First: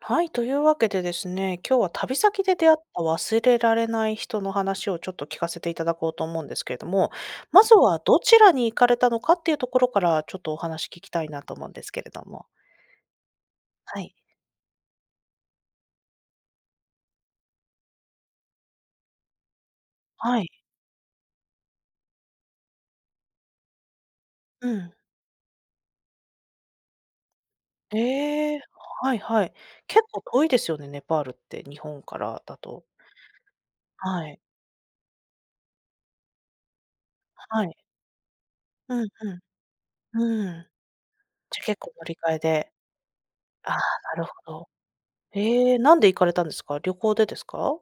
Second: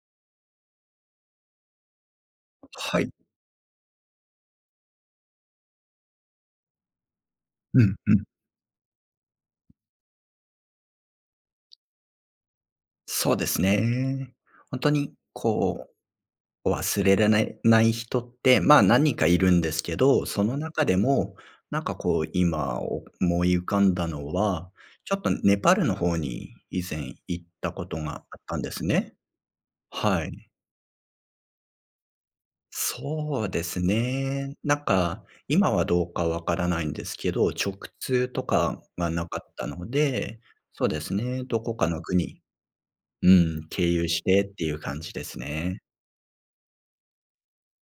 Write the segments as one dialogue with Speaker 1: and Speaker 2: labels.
Speaker 1: はい、というわけでですね、今日は、旅先で出会った
Speaker 2: はい。
Speaker 1: 忘れられない人の話をちょっと聞かせていただこうと思うんですけれども、まず
Speaker 2: うん
Speaker 1: は
Speaker 2: う
Speaker 1: ど
Speaker 2: ん。
Speaker 1: ちらに行かれたのかっていうところからちょっとお話聞きたいなと思うんですけれども。
Speaker 2: そうです
Speaker 1: はい。
Speaker 2: ね。ほんとにこう、忘れらないない人って、まあ、何人かいるんですけど、
Speaker 1: は
Speaker 2: そ
Speaker 1: い。
Speaker 2: の中でも、なんかこう今思い浮かんだの
Speaker 1: う
Speaker 2: は
Speaker 1: ん。
Speaker 2: ちょっとネパールの方に以前行ったことがあっ
Speaker 1: え
Speaker 2: た
Speaker 1: え、
Speaker 2: んですね。
Speaker 1: はいはい。結構
Speaker 2: は
Speaker 1: 遠い
Speaker 2: い。
Speaker 1: ですよね？ネパールって、日本からだと。
Speaker 2: そうです
Speaker 1: はい。
Speaker 2: ね。なんか、今はどうかわからないんですけど、
Speaker 1: は
Speaker 2: 直
Speaker 1: い。
Speaker 2: 通とか
Speaker 1: うん
Speaker 2: がなかっ
Speaker 1: う
Speaker 2: たので、
Speaker 1: ん。うーん。
Speaker 2: そうですね、
Speaker 1: じ
Speaker 2: ど
Speaker 1: ゃ、
Speaker 2: こ
Speaker 1: 結
Speaker 2: か
Speaker 1: 構
Speaker 2: の
Speaker 1: 乗り換え
Speaker 2: 国
Speaker 1: で。
Speaker 2: うん、
Speaker 1: ああ、
Speaker 2: 経由し
Speaker 1: なるほ
Speaker 2: てって
Speaker 1: ど。
Speaker 2: いう感じです
Speaker 1: へえ、
Speaker 2: ね。
Speaker 1: なんで行かれたんですか？旅行でですか？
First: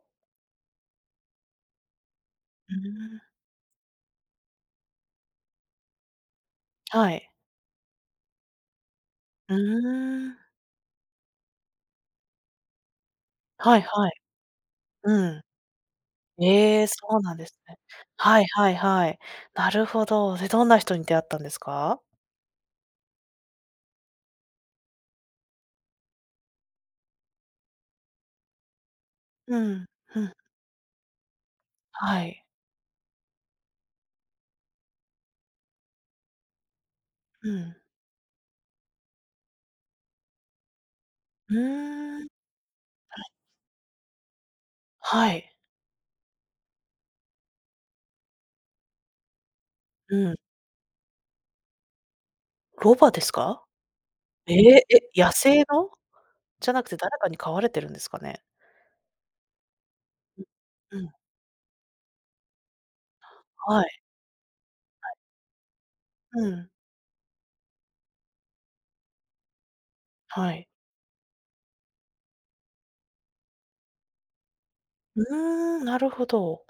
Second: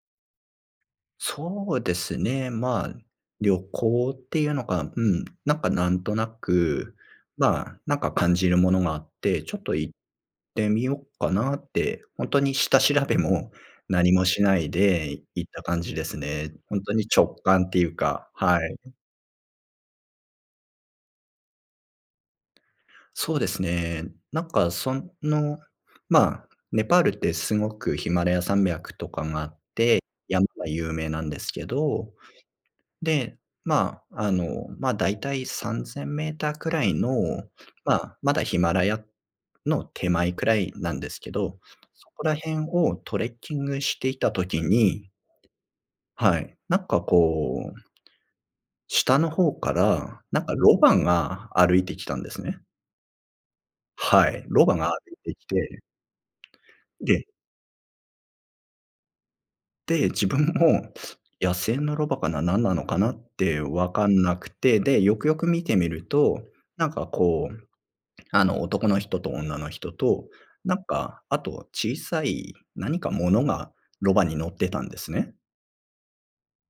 Speaker 2: そうですね。
Speaker 1: うー
Speaker 2: ま、
Speaker 1: ん。
Speaker 2: 旅行ってゆうのか、うん、なんかなんとなく、
Speaker 1: はい。
Speaker 2: まあ、なんか感じるものがあって、ち
Speaker 1: う
Speaker 2: ょっと行っ
Speaker 1: ーん。
Speaker 2: てみよっかなって、ほんとに下調べも
Speaker 1: はいは
Speaker 2: 何
Speaker 1: い。
Speaker 2: もしないで
Speaker 1: うん。
Speaker 2: 行った感じですね。ほん
Speaker 1: ええ、
Speaker 2: と
Speaker 1: そ
Speaker 2: に
Speaker 1: う
Speaker 2: 直
Speaker 1: なんです
Speaker 2: 感っ
Speaker 1: ね。
Speaker 2: ていうか、
Speaker 1: はい
Speaker 2: は
Speaker 1: はい
Speaker 2: い。
Speaker 1: はい。なるほど。で、どんな人に出会ったんですか？
Speaker 2: そうですね。なんかその、まあ、ネパールってすごく、ヒマラヤ山脈とかがあっ
Speaker 1: う
Speaker 2: て
Speaker 1: ん。ふん。
Speaker 2: 山が有名なんですけど、
Speaker 1: はい。
Speaker 2: で、まあ、あの、ま、大体3000メーターくらいの、
Speaker 1: うん。
Speaker 2: ま、まだヒマラヤの手前くらいなんですけ
Speaker 1: う
Speaker 2: ど、そ
Speaker 1: ー
Speaker 2: こ
Speaker 1: ん。
Speaker 2: ら辺をトレッキングしていた時に
Speaker 1: はい。
Speaker 2: はい、なんかこう下の方か
Speaker 1: う
Speaker 2: ら
Speaker 1: ん。
Speaker 2: なんかロバが歩いてきたんですね。
Speaker 1: ロバですか？
Speaker 2: はい、
Speaker 1: え
Speaker 2: ロバ
Speaker 1: え？
Speaker 2: が
Speaker 1: え、野
Speaker 2: 出てき
Speaker 1: 生
Speaker 2: て
Speaker 1: の？じゃなくて誰
Speaker 2: で
Speaker 1: かに飼われてるんですかね？
Speaker 2: で、自
Speaker 1: う、
Speaker 2: 分も、
Speaker 1: うん。
Speaker 2: 「野生のロバかな？なんなのかな？」って
Speaker 1: は
Speaker 2: 分
Speaker 1: い。
Speaker 2: かんなくて、で、
Speaker 1: はい。
Speaker 2: よくよく見てみると、
Speaker 1: うん。
Speaker 2: なんかこう、あの、男の人と女の人と、
Speaker 1: はい。
Speaker 2: なんか、あと小さい何か物がロバに乗ってたんですね。
Speaker 1: うーん、なるほど。